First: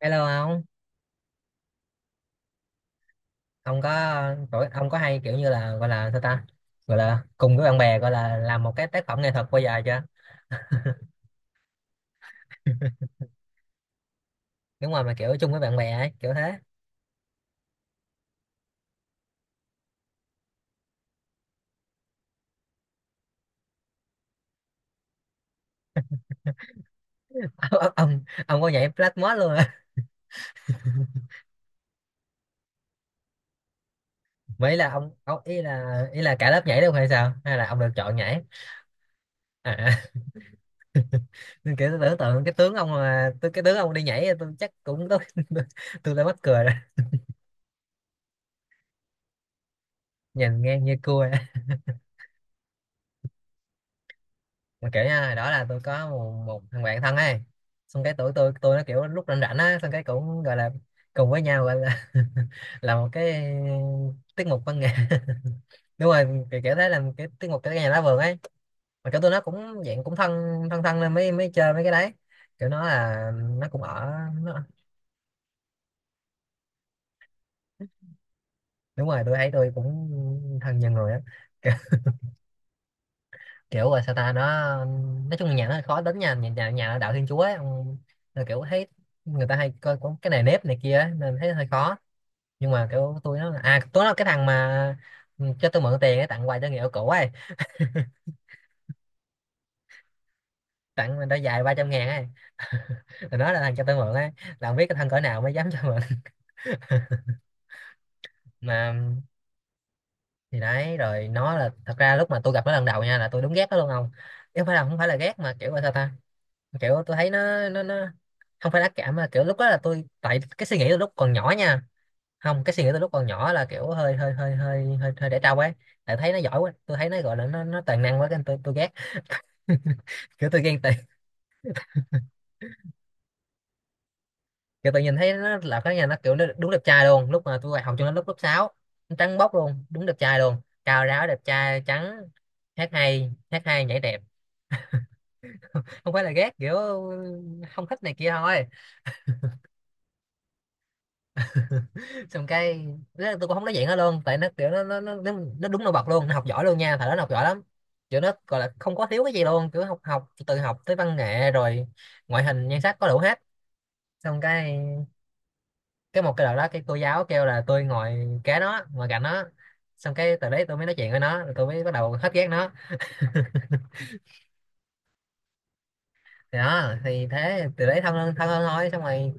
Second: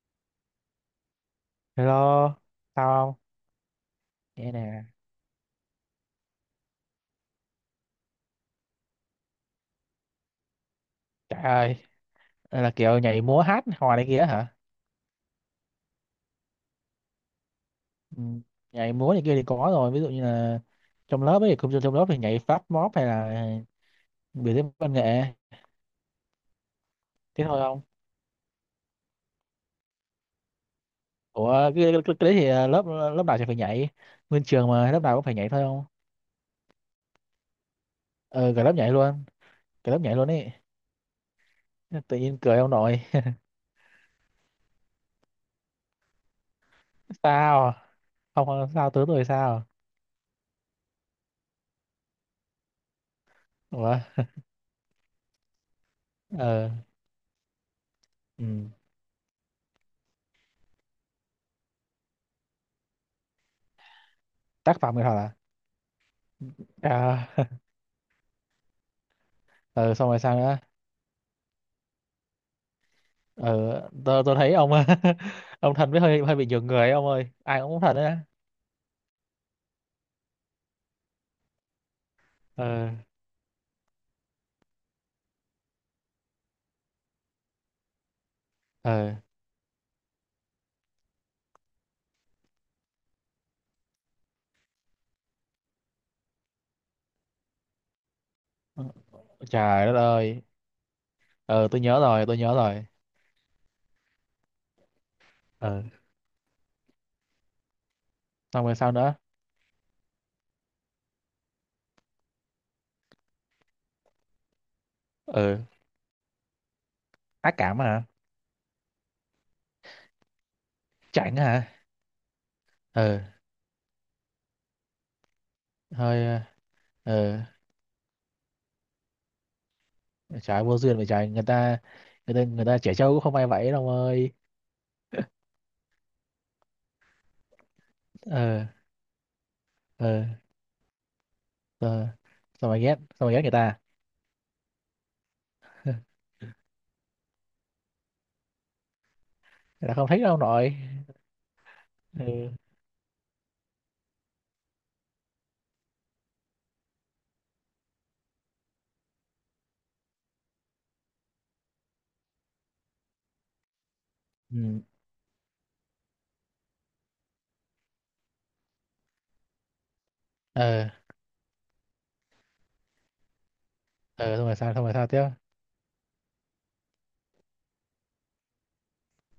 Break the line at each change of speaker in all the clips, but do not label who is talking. Hello ông.
Hello, sao không?
Ông có
Nghe
Tuổi
nè,
ông có hay kiểu như là gọi là sao ta, gọi là cùng với bạn bè gọi là làm một cái tác phẩm nghệ thuật bao giờ chưa?
trời ơi, đây là kiểu nhảy múa hát hò này kia hả?
Đúng rồi, mà kiểu chung với bạn bè ấy, kiểu thế.
Ừ. Nhảy múa này kia thì có rồi, ví dụ như là trong lớp ấy, không trong lớp thì nhảy Fast Mob hay là biểu diễn văn nghệ, thế thôi không?
Ông có nhảy flashmob luôn à?
Ủa, cái đấy thì lớp lớp nào thì phải nhảy, nguyên trường
Mấy là
mà lớp
ông,
nào cũng phải
ông
nhảy
ý
thôi không?
là cả lớp nhảy luôn hay sao, hay là ông được chọn nhảy?
Ừ, cả lớp nhảy luôn,
À.
cả lớp nhảy luôn ấy,
Nên kiểu tôi
tự
tưởng
nhiên
tượng cái
cười ông
tướng ông,
nội.
mà tôi cái tướng ông đi nhảy tôi chắc cũng tôi tôi đã mắc cười rồi,
Sao? Không, không, sao tướng rồi sao?
nhìn ngang như cua.
Ủa,
Mà kiểu nha, đó là tôi có một
ờ,
thằng bạn thân ấy. Xong cái tụi
ừ.
tôi nó kiểu lúc rảnh rảnh á, xong cái cũng gọi là cùng với nhau, gọi là là một cái tiết mục văn
Tác
nghệ.
phẩm nghệ thuật à?
Đúng rồi, kiểu thế là cái
À,
tiết mục cái nhà lá vườn ấy. Mà kiểu tôi nó cũng
ừ,
dạng
xong
cũng
rồi
thân,
sao nữa?
thân nên mới mới chơi mấy cái đấy. Kiểu nó là nó
Ờ,
cũng ở
tôi thấy
nó,
ông. Ông Thành với hơi hơi bị nhường người ấy, ông ơi, ai cũng muốn Thành đấy á.
đúng rồi, tôi thấy tôi cũng thân nhiều người á.
Ờ,
Kiểu là sao ta, nó nói chung là nhà nó hơi khó tính nha, nhà nhà, nhà đạo Thiên Chúa ấy, ông- là kiểu thấy
ờ,
người ta hay coi có cái này nếp này kia ấy, nên thấy hơi khó. Nhưng mà kiểu tôi nó, à tôi nó cái thằng mà ừ, cho tôi mượn tiền ấy, tặng quà cho người yêu cũ ấy,
trời đất ơi.
tặng mình đôi giày
Ờ,
ba
tôi
trăm
nhớ
ngàn ấy.
rồi, tôi nhớ rồi.
Rồi nó là thằng cho tôi mượn ấy, là không biết cái thằng cỡ nào mới dám cho
Ờ,
mượn.
xong rồi
Mà
sao nữa?
thì đấy, rồi nó là, thật ra lúc mà tôi gặp nó lần đầu nha là tôi đúng ghét nó luôn, không chứ không phải là, không phải là ghét mà
Ờ,
kiểu là sao ta, kiểu tôi thấy
ác
nó
cảm
nó
hả?
nó không phải ác cảm mà kiểu lúc đó là tôi, tại cái suy nghĩ tôi lúc còn
Chảnh
nhỏ
hả?
nha, không, cái suy nghĩ tôi lúc
Ờ,
còn nhỏ là kiểu hơi hơi hơi hơi hơi, hơi để trâu ấy, tại thấy nó
hơi,
giỏi quá. Tôi thấy nó gọi
ờ,
là nó toàn năng quá, cái tôi ghét. Kiểu tôi
trời vô
ghen tị,
duyên vậy trời, người ta, người ta, người ta trẻ trâu cũng không ai vậy đâu ông ơi.
kiểu tôi nhìn thấy nó là cái nhà nó kiểu nó đúng đẹp trai luôn, lúc mà tôi vào học cho nó lúc lớp
Ờ,
sáu. Nó trắng bóc luôn, đúng đẹp
ờ,
trai luôn, cao ráo đẹp trai
ờ,
trắng,
sao mà ghét, sao mà ghét người
hát
ta,
hay, nhảy đẹp. Không phải là ghét, kiểu không thích này kia thôi.
người ta không thích đâu ông nội.
Xong
Ừ,
cái đó, tôi cũng không nói chuyện nó luôn, tại nó kiểu nó nó đúng nổi bật luôn, nó học giỏi luôn nha, thời đó nó học giỏi lắm. Kiểu nó gọi là không có thiếu cái gì luôn, kiểu học, từ học tới văn nghệ, rồi ngoại hình nhan sắc có đủ hết. Xong cái
ừ,
cái một cái đợt đó, cái cô giáo kêu là tôi ngồi kế nó, ngồi cạnh nó, xong cái từ đấy tôi mới
ờ,
nói chuyện với nó, rồi tôi mới bắt đầu hết ghét nó.
ờ, xong rồi sao, xong rồi sao tiếp?
Thì đó, thì thế, từ đấy thân hơn, thân hơn thôi. Xong rồi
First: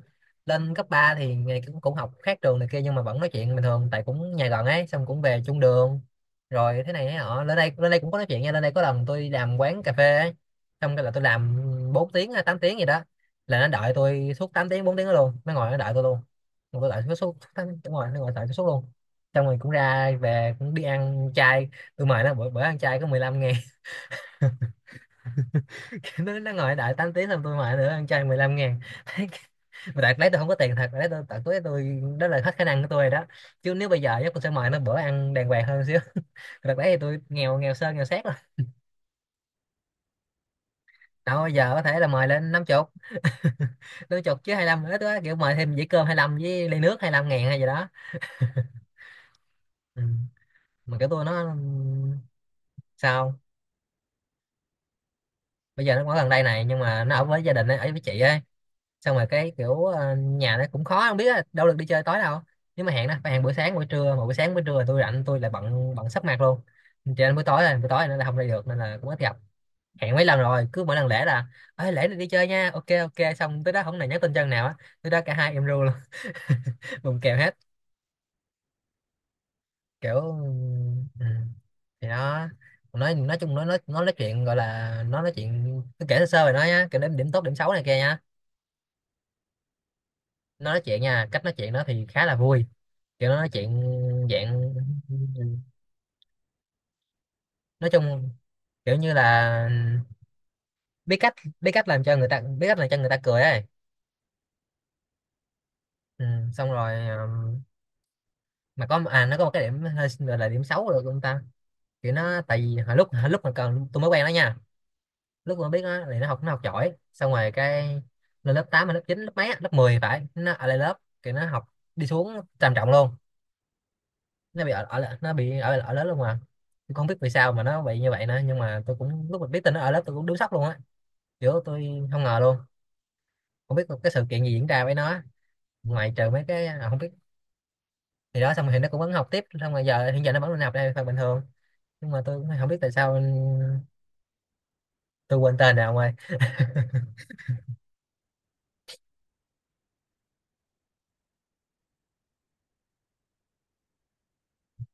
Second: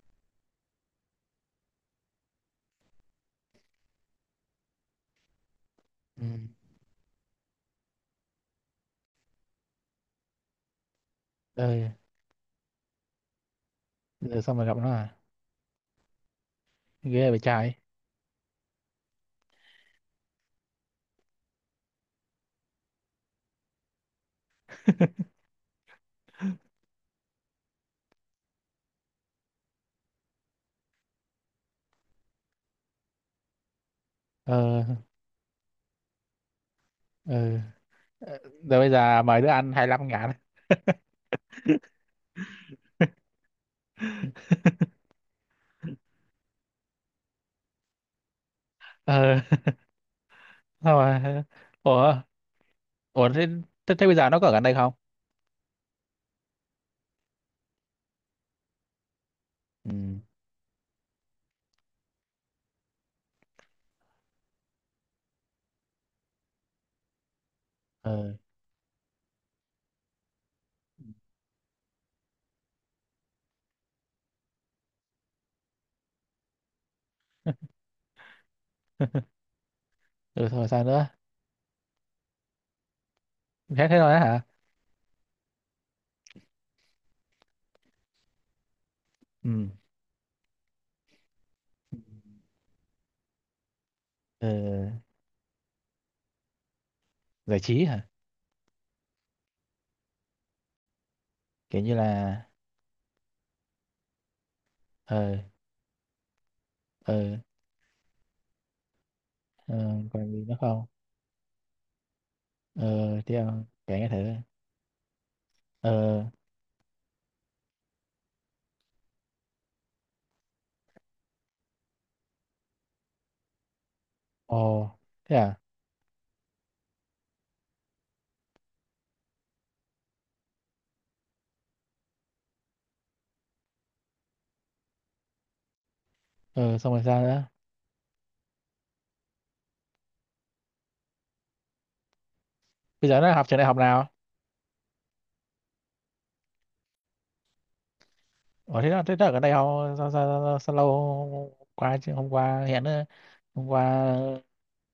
lên cấp 3 thì ngày cũng cũng học khác trường này kia, nhưng mà vẫn nói chuyện bình thường, tại cũng nhà gần ấy, xong cũng về chung đường.
Ừ,
Rồi thế này thế họ, lên đây, lên đây cũng có nói chuyện nha. Lên đây có lần tôi đi làm quán cà phê ấy, xong cái là tôi làm
ờ,
4 tiếng hay 8 tiếng gì đó, là nó đợi tôi
rồi
suốt
xong rồi
tám
gặp
tiếng
nó
4 tiếng đó
à?
luôn, nó ngồi nó đợi tôi luôn. Mà tôi đợi suốt
Ghê
suốt
vậy
suốt,
trời.
đúng rồi, nó ngồi đợi tôi suốt luôn. Xong rồi cũng ra về, cũng đi ăn chay, tôi mời nó bữa bữa ăn chay có 15.000. Nó ngồi đợi 8 tiếng xong tôi mời nữa ăn chay 15.000. Mà đợt đấy tôi không có tiền thật đấy, tôi tận túi tôi, đó là hết khả năng của tôi rồi đó, chứ nếu bây giờ chắc tôi sẽ mời nó
Ờ,
bữa ăn đàng hoàng hơn xíu. Đợt đấy thì tôi nghèo,
ừ.
nghèo sơn nghèo xét rồi.
Ờ, rồi bây giờ mời đứa ăn 25 ngàn.
Đâu, bây giờ có thể là mời lên 50. 50 chứ 25, nữa tôi kiểu mời thêm dĩa cơm 25 với ly nước 25.000 hay gì đó.
Ờ,
Ừ. Mà
sao
kiểu tôi
mà,
nó
ủa, ủa
sao,
thế, thế bây giờ nó có ở gần đây không?
bây giờ nó ở gần đây này, nhưng mà nó ở với gia đình ấy, ở với chị ấy. Xong rồi cái kiểu
Ừ,
ờ, nhà nó cũng khó không biết á, đâu được đi chơi tối đâu. Nếu mà hẹn đó phải hẹn buổi sáng buổi trưa, mà buổi sáng buổi trưa là tôi rảnh, tôi lại bận, sắp mặt luôn, cho nên buổi tối, rồi buổi tối nó là
ờ.
không đi được, nên là cũng ít gặp. Hẹn mấy lần rồi, cứ mỗi lần lễ là ơi lễ này đi chơi nha, ok ok, xong tới đó không này, nhắn tin chân nào á, tới đó cả hai em ru luôn. Bùng kèo hết. Kiểu
Ừ, thôi sao nữa?
ừ. Thì nó nói chung nó nói,
Thế thế
nó nói
thôi á hả?
chuyện gọi là, nó nói chuyện tôi kể sơ sơ rồi nói nhá, kể đến điểm tốt điểm xấu này kia nhá.
Ừ,
Nó nói chuyện nha, cách nói chuyện nó thì khá là vui, kiểu nó nói chuyện
ờ,
dạng,
giải trí
nói
hả?
chung kiểu như là biết cách, biết
Kiểu
cách
như
làm cho người
là,
ta biết cách làm cho người ta cười ấy.
ờ,
Ừ, xong rồi
ờ,
mà có, à nó có một cái điểm
ờ,
hơi
còn
gọi
gì
là
nữa
điểm
không?
xấu được ông ta. Kiểu nó tại vì hồi lúc,
Ờ,
hồi lúc
tiếp,
mà còn
kể
tôi mới
nghe
quen nó
thử.
nha, lúc mà biết nó thì
Ờ,
nó học, nó học giỏi, xong rồi cái lên lớp 8 hay lớp 9 lớp mấy á, lớp 10 phải, nó ở lại lớp. Kiểu nó học đi xuống trầm trọng luôn, nó bị ở,
ồ,
ở lại- nó
thế
bị
à?
ở ở lớp luôn mà. Tôi không biết vì sao mà nó bị như vậy nữa, nhưng mà tôi cũng lúc mà biết tin nó ở lớp tôi cũng đứng sốc luôn á, kiểu tôi không ngờ luôn, không biết cái sự kiện gì diễn ra với nó, ngoại trừ mấy cái
Ờ,
à,
xong
không
rồi
biết.
sao nữa?
Thì đó xong rồi thì nó cũng vẫn học tiếp, xong rồi giờ hiện giờ nó vẫn đi học đây phần bình thường, nhưng mà tôi cũng không biết tại
Bây
sao. Ừ,
giờ nó học trường đại học nào?
tôi quên tên rồi ông ơi.
Ủa, thế là, thế là ở đây họ sao, sao, sao, sao lâu, hôm qua chứ, hôm qua hẹn nữa. Hôm qua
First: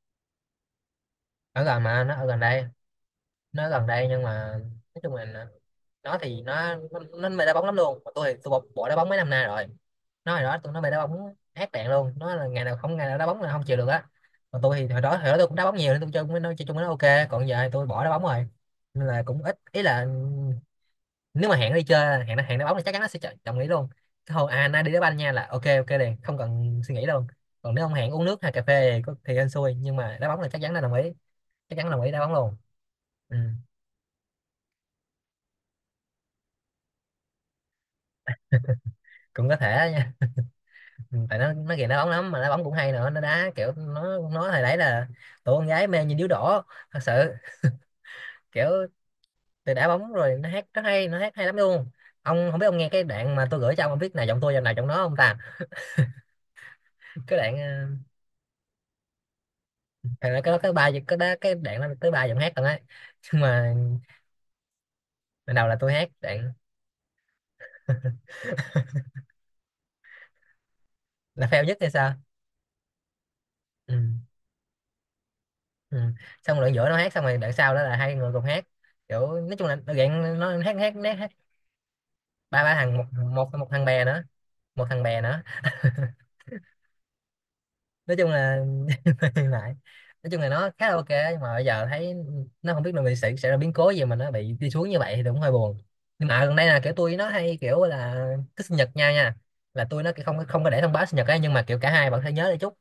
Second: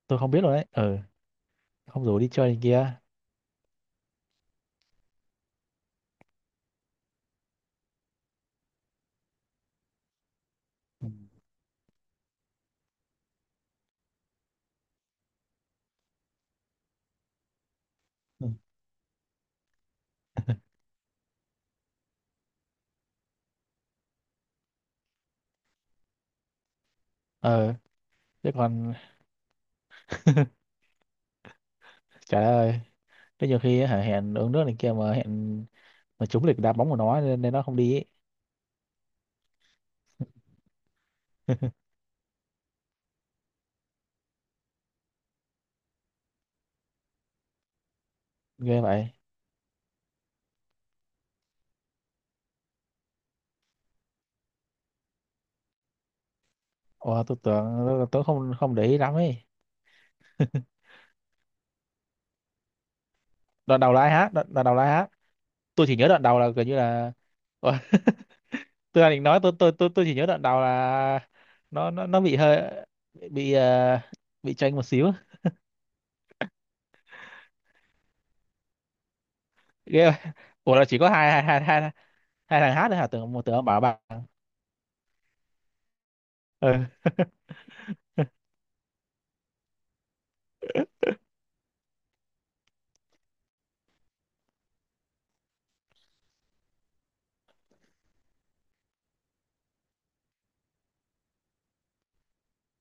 tôi không biết rồi đấy, ừ.
Ở gần mà,
Không
nó
rủ
ở
đi
gần
chơi này
đây,
kia?
nó ở gần đây nhưng mà nói chung là nó thì nó mê đá bóng lắm luôn, mà tôi thì tôi bỏ, bỏ đá bóng mấy năm nay rồi. Nó hồi đó tôi nó mê đá
Ừ.
bóng ác đạn luôn, nó là ngày nào không, ngày nào đá bóng là không chịu được á. Còn tôi thì hồi đó tôi cũng đá bóng nhiều nên tôi chơi cũng- nó chơi chung với nó ok, còn giờ thì tôi bỏ đá bóng
Ừ.
rồi, nên là cũng ít, ý là nếu mà hẹn nó đi chơi, hẹn nó, hẹn nó bóng thì chắc chắn nó sẽ chọn đồng ý luôn. Cái hồi à nay đi đá banh nha là ok ok liền, không cần suy nghĩ đâu. Còn
Ờ,
nếu ông hẹn uống nước hay
chứ
cà phê
còn.
thì, có- thì hên xui, nhưng mà đá bóng là chắc chắn là đồng ý, chắc chắn đồng ý đá bóng
Trời
luôn.
ơi,
Ừ.
thế nhiều khi hả, hẹn uống nước này kia mà hẹn mà trúng lịch đá bóng của nó nên, nên nó không đi ấy.
Cũng có thể đó nha. Ừ, tại nó ghiền đá bóng lắm, mà đá bóng cũng hay nữa, nó đá kiểu nó hồi đấy là tụi con gái mê như điếu đổ, thật sự. Kiểu
Ghê vậy.
từ đá bóng, rồi nó hát rất hay, nó hát hay lắm luôn. Ông không biết ông nghe cái đoạn mà tôi gửi cho ông biết nào giọng tôi giọng nào giọng nó không ta?
Ủa,
Cái
tôi
đoạn
tưởng
ờ,
tôi không không để ý lắm ấy.
thì nó có cái ba cái đó, cái đoạn nó tới ba giọng hát còn ấy. Nhưng mà
Đoạn đầu là ai hát, đoạn đầu là ai hát?
ban đầu là
Tôi
tôi
chỉ nhớ
hát,
đoạn đầu là
đoạn
gần như là, ủa, tôi đang định nói, tôi chỉ nhớ đoạn đầu là
là fail nhất hay
nó nó
sao.
nó bị hơi bị,
Ừ.
bị chênh một xíu.
Ừ. Xong đoạn giữa nó hát, xong rồi đoạn sau đó là hai người cùng hát. Kiểu nói chung là
Ghê vậy.
đoạn nó hát,
Ủa, là
hát
chỉ có
hát, hát.
hai hai hai hai hai
Ba
thằng
ba
hát thôi
thằng, một
hả, tưởng một, tưởng
một
ông
một
bảo
thằng
bạn.
bè nữa, một thằng bè nữa
Ừ.
nói chung là hiện nói chung là nó khá là ok nhưng mà bây giờ thấy nó không biết là mình sẽ ra biến cố gì mà nó bị đi xuống như vậy thì cũng hơi buồn. Nhưng mà gần đây là kiểu tôi nó hay kiểu là cái sinh nhật nhau nha, là tôi nó kiểu không không có để thông báo sinh nhật ấy, nhưng mà kiểu cả hai bạn phải nhớ để chúc.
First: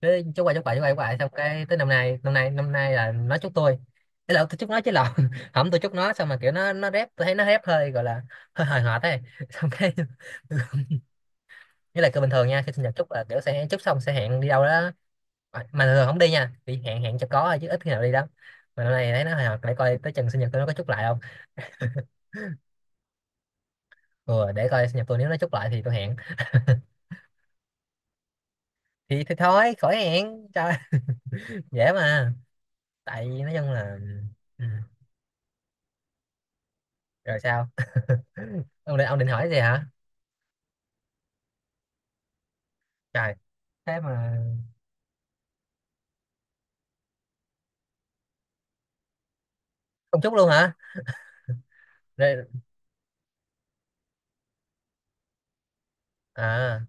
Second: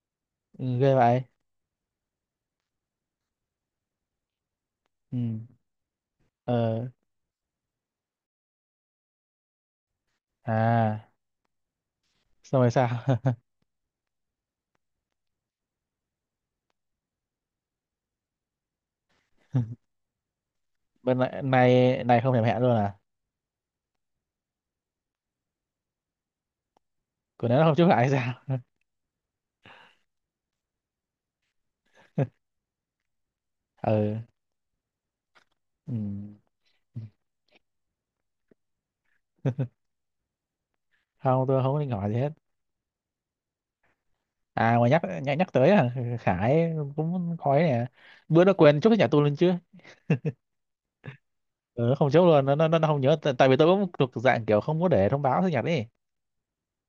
Cái chúc qua chúc lại
Ừ,
chúc qua
ghê
chúc lại,
vậy.
xong cái tới năm nay là nó chúc tôi, thế là tôi chúc nó chứ lộn,
Ừ,
không tôi chúc nó xong mà kiểu nó
ờ,
nó rép, tôi thấy nó rép hơi gọi là hơi hời hợt ấy. Xong cái
à,
nghĩa là cứ bình thường
xong
nha,
rồi
khi sinh nhật chúc
sao?
là kiểu sẽ chúc xong sẽ hẹn đi đâu đó. Ờ, mà thường không đi nha, bị hẹn hẹn cho có thôi chứ ít khi nào đi lắm, mà hôm nay thấy nó hồi hộp, để coi tới chừng sinh nhật tôi nó có chúc lại không.
Bên này này này không thèm hẹn luôn à?
Ừ, để coi sinh nhật tôi nếu nó chúc lại thì tôi hẹn.
Của nó không chúc lại hay sao?
Thì thôi khỏi hẹn trời, dễ mà. Tại vì nói chung là
Ừ,
ừ.
ừ.
Rồi sao, ông định hỏi gì hả?
Không, tôi không có định hỏi gì hết.
Trời, thế mà
À, mà nhắc nhắc nhắc tới, Khải cũng khói nè, bữa nó quên chúc cái nhà tôi lên chứ.
không chúc luôn hả?
Ừ, không chốt
Rồi,
luôn, nó không nhớ, tại vì tôi cũng thuộc dạng kiểu không có để thông báo sinh nhật ấy.
à,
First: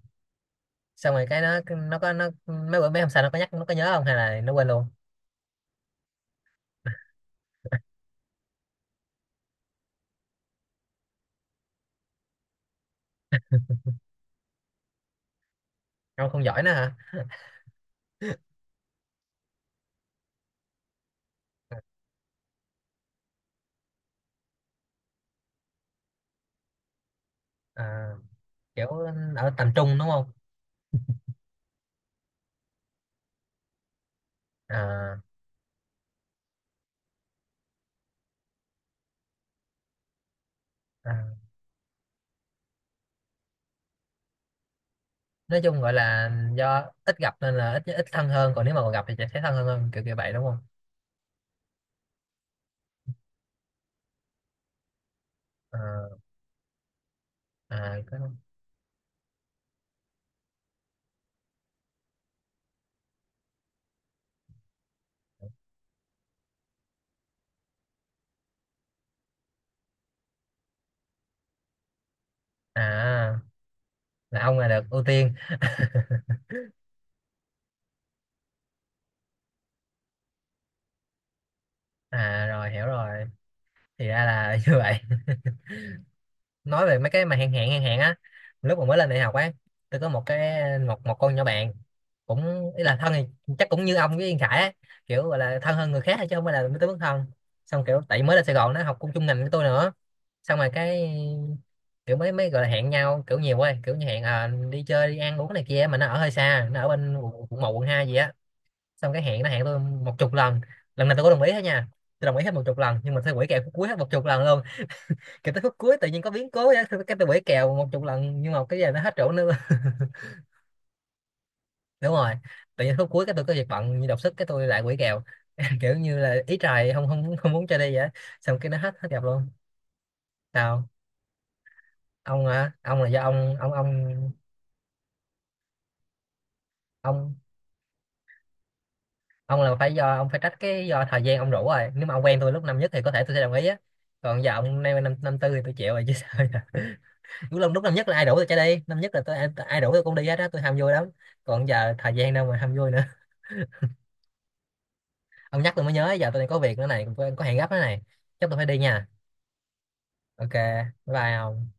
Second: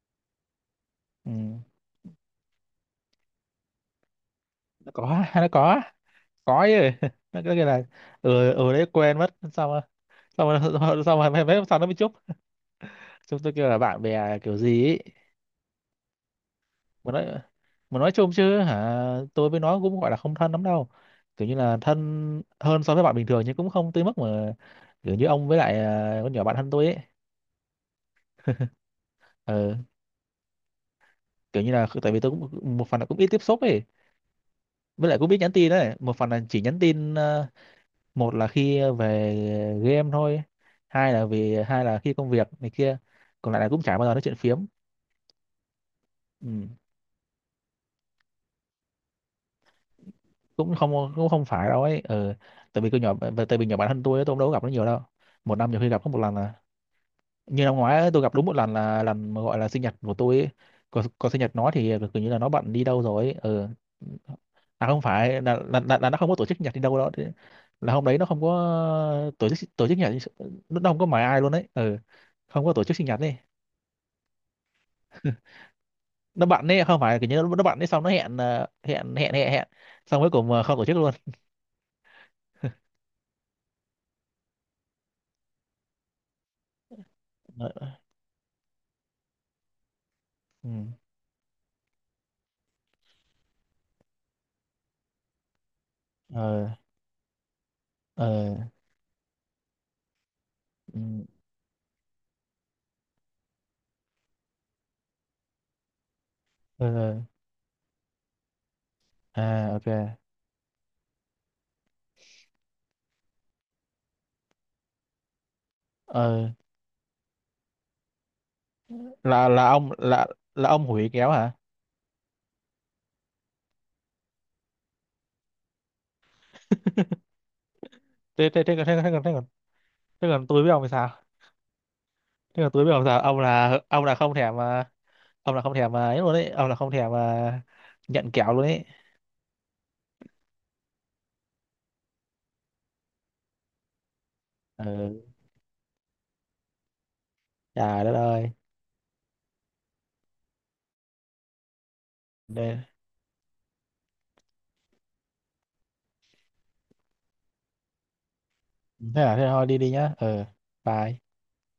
xong rồi
Ừ.
cái nó mấy bữa mấy hôm sau nó có nhắc, nó có nhớ không hay là nó quên luôn?
Nó có, nó có chứ. Nó cứ kêu là ừ ừ đấy, quên mất, xong rồi, xong rồi. Xong rồi, xong rồi mấy, mấy hôm sau nó mới chúc. Chúng tôi kêu là bạn bè kiểu gì ấy.
Ông không giỏi nữa hả?
Mà nói, mà nói chung chứ hả, tôi với nó cũng gọi là không thân lắm đâu, kiểu như là thân hơn so với bạn bình thường nhưng cũng không tới mức mà kiểu như ông với lại, con nhỏ bạn thân tôi ấy.
à, kiểu ở tầm
Ừ.
trung đúng không?
Kiểu như là, tại vì tôi cũng một phần là cũng ít tiếp xúc ấy, với
À,
lại cũng biết nhắn tin đấy, một phần là chỉ nhắn tin, một là khi về game thôi, hai là
à.
vì, hai là khi công việc này kia, còn lại là cũng chả bao giờ nói chuyện phiếm.
Nói chung gọi là
Ừ.
do ít gặp nên là ít ít thân hơn, còn nếu mà còn gặp thì sẽ thấy thân hơn hơn kiểu kiểu vậy đúng không?
Cũng không, cũng không phải đâu ấy, ừ. Tại vì tôi nhỏ, tại vì nhỏ bản thân tôi ấy, tôi cũng đâu có gặp nó nhiều đâu, một năm
Ờ,
nhiều khi gặp có một lần à. Như năm
à,
ngoái ấy, tôi
có-
gặp đúng một lần là lần mà gọi là sinh nhật của tôi ấy. Còn, còn sinh nhật nó thì kiểu như là nó bận đi đâu rồi ấy. Ừ. À, không phải là, là nó không có tổ chức sinh nhật đi đâu đó. Thế là hôm đấy nó không có, tổ chức, tổ chức sinh nhật, nó không có mời ai luôn đấy, ừ. Không có tổ chức sinh nhật đi,
à, là ông là được ưu tiên.
nó bận đấy, không phải kiểu như nó bận đấy xong nó hẹn, hẹn, hẹn xong cuối cùng, không tổ chức luôn.
À rồi hiểu rồi, thì ra là như vậy. Nói về mấy cái mà hẹn hẹn hẹn
Ờ,
hẹn á, lúc mà mới lên đại học á, tôi có một
ừ.
cái một một con nhỏ bạn cũng ý là thân thì chắc cũng như ông với Yên Khải á, kiểu gọi là thân hơn người khác thôi chứ không phải là
Ờ,
tới mức thân. Xong kiểu tại mới lên Sài
ờ,
Gòn nó học cùng chung ngành với tôi nữa, xong rồi cái
ừ.
kiểu mới mới gọi là hẹn nhau kiểu nhiều quá, kiểu như hẹn, à, đi chơi đi ăn uống này kia, mà nó ở hơi xa, nó
Ờ,
ở bên
ờ,
quận quận một quận hai gì á. Xong cái hẹn, nó hẹn
à,
tôi
ok.
một chục lần, lần nào tôi có đồng ý hết nha, tôi đồng ý hết một chục lần nhưng mà tôi quỷ kèo phút cuối hết một chục lần luôn. Kiểu tới phút cuối tự nhiên có
Ờ,
biến cố á, cái tôi quỷ kèo một chục lần nhưng mà cái giờ nó hết chỗ
là,
nữa.
là ông là là ông hủy kéo hả?
đúng rồi, tự nhiên phút cuối cái tôi có việc bận như đột xuất cái tôi lại quỷ kèo, kiểu như là ý trời không không không muốn cho đi vậy á.
thế
Xong
thế
cái
thế
nó
thế
hết
thế
hết
thế
gặp
còn, thế,
luôn.
thế còn tôi biết ông
Sao?
thì sao?
Ông
Thế
hả?
còn tôi biết
Ông
ông
là
sao,
do
ông
ông
là, ông là không thèm mà, ông là không thèm mà ấy luôn đấy, ông là không thèm
ông
mà nhận kẹo luôn ấy.
ông là phải do ông, phải trách cái do thời gian ông rủ rồi, nếu mà ông quen tôi lúc năm nhất thì có thể tôi sẽ đồng ý á, còn giờ ông nay năm
Ừ,
năm tư thì tôi chịu rồi chứ sao giờ. Lúc lúc năm
trời
nhất
đất
là ai rủ tôi
ơi.
chạy đi, năm nhất là tôi ai ai rủ tôi cũng đi hết á, tôi ham vui lắm. Còn giờ thời gian đâu mà ham
Đây.
vui nữa. Ông nhắc tôi mới nhớ, giờ tôi đang có việc nữa này, có hẹn gấp nữa này, chắc tôi phải đi nha.
Thế là thế thôi đi đi nhá, ừ,
Ok bye,
bye.
bye ông.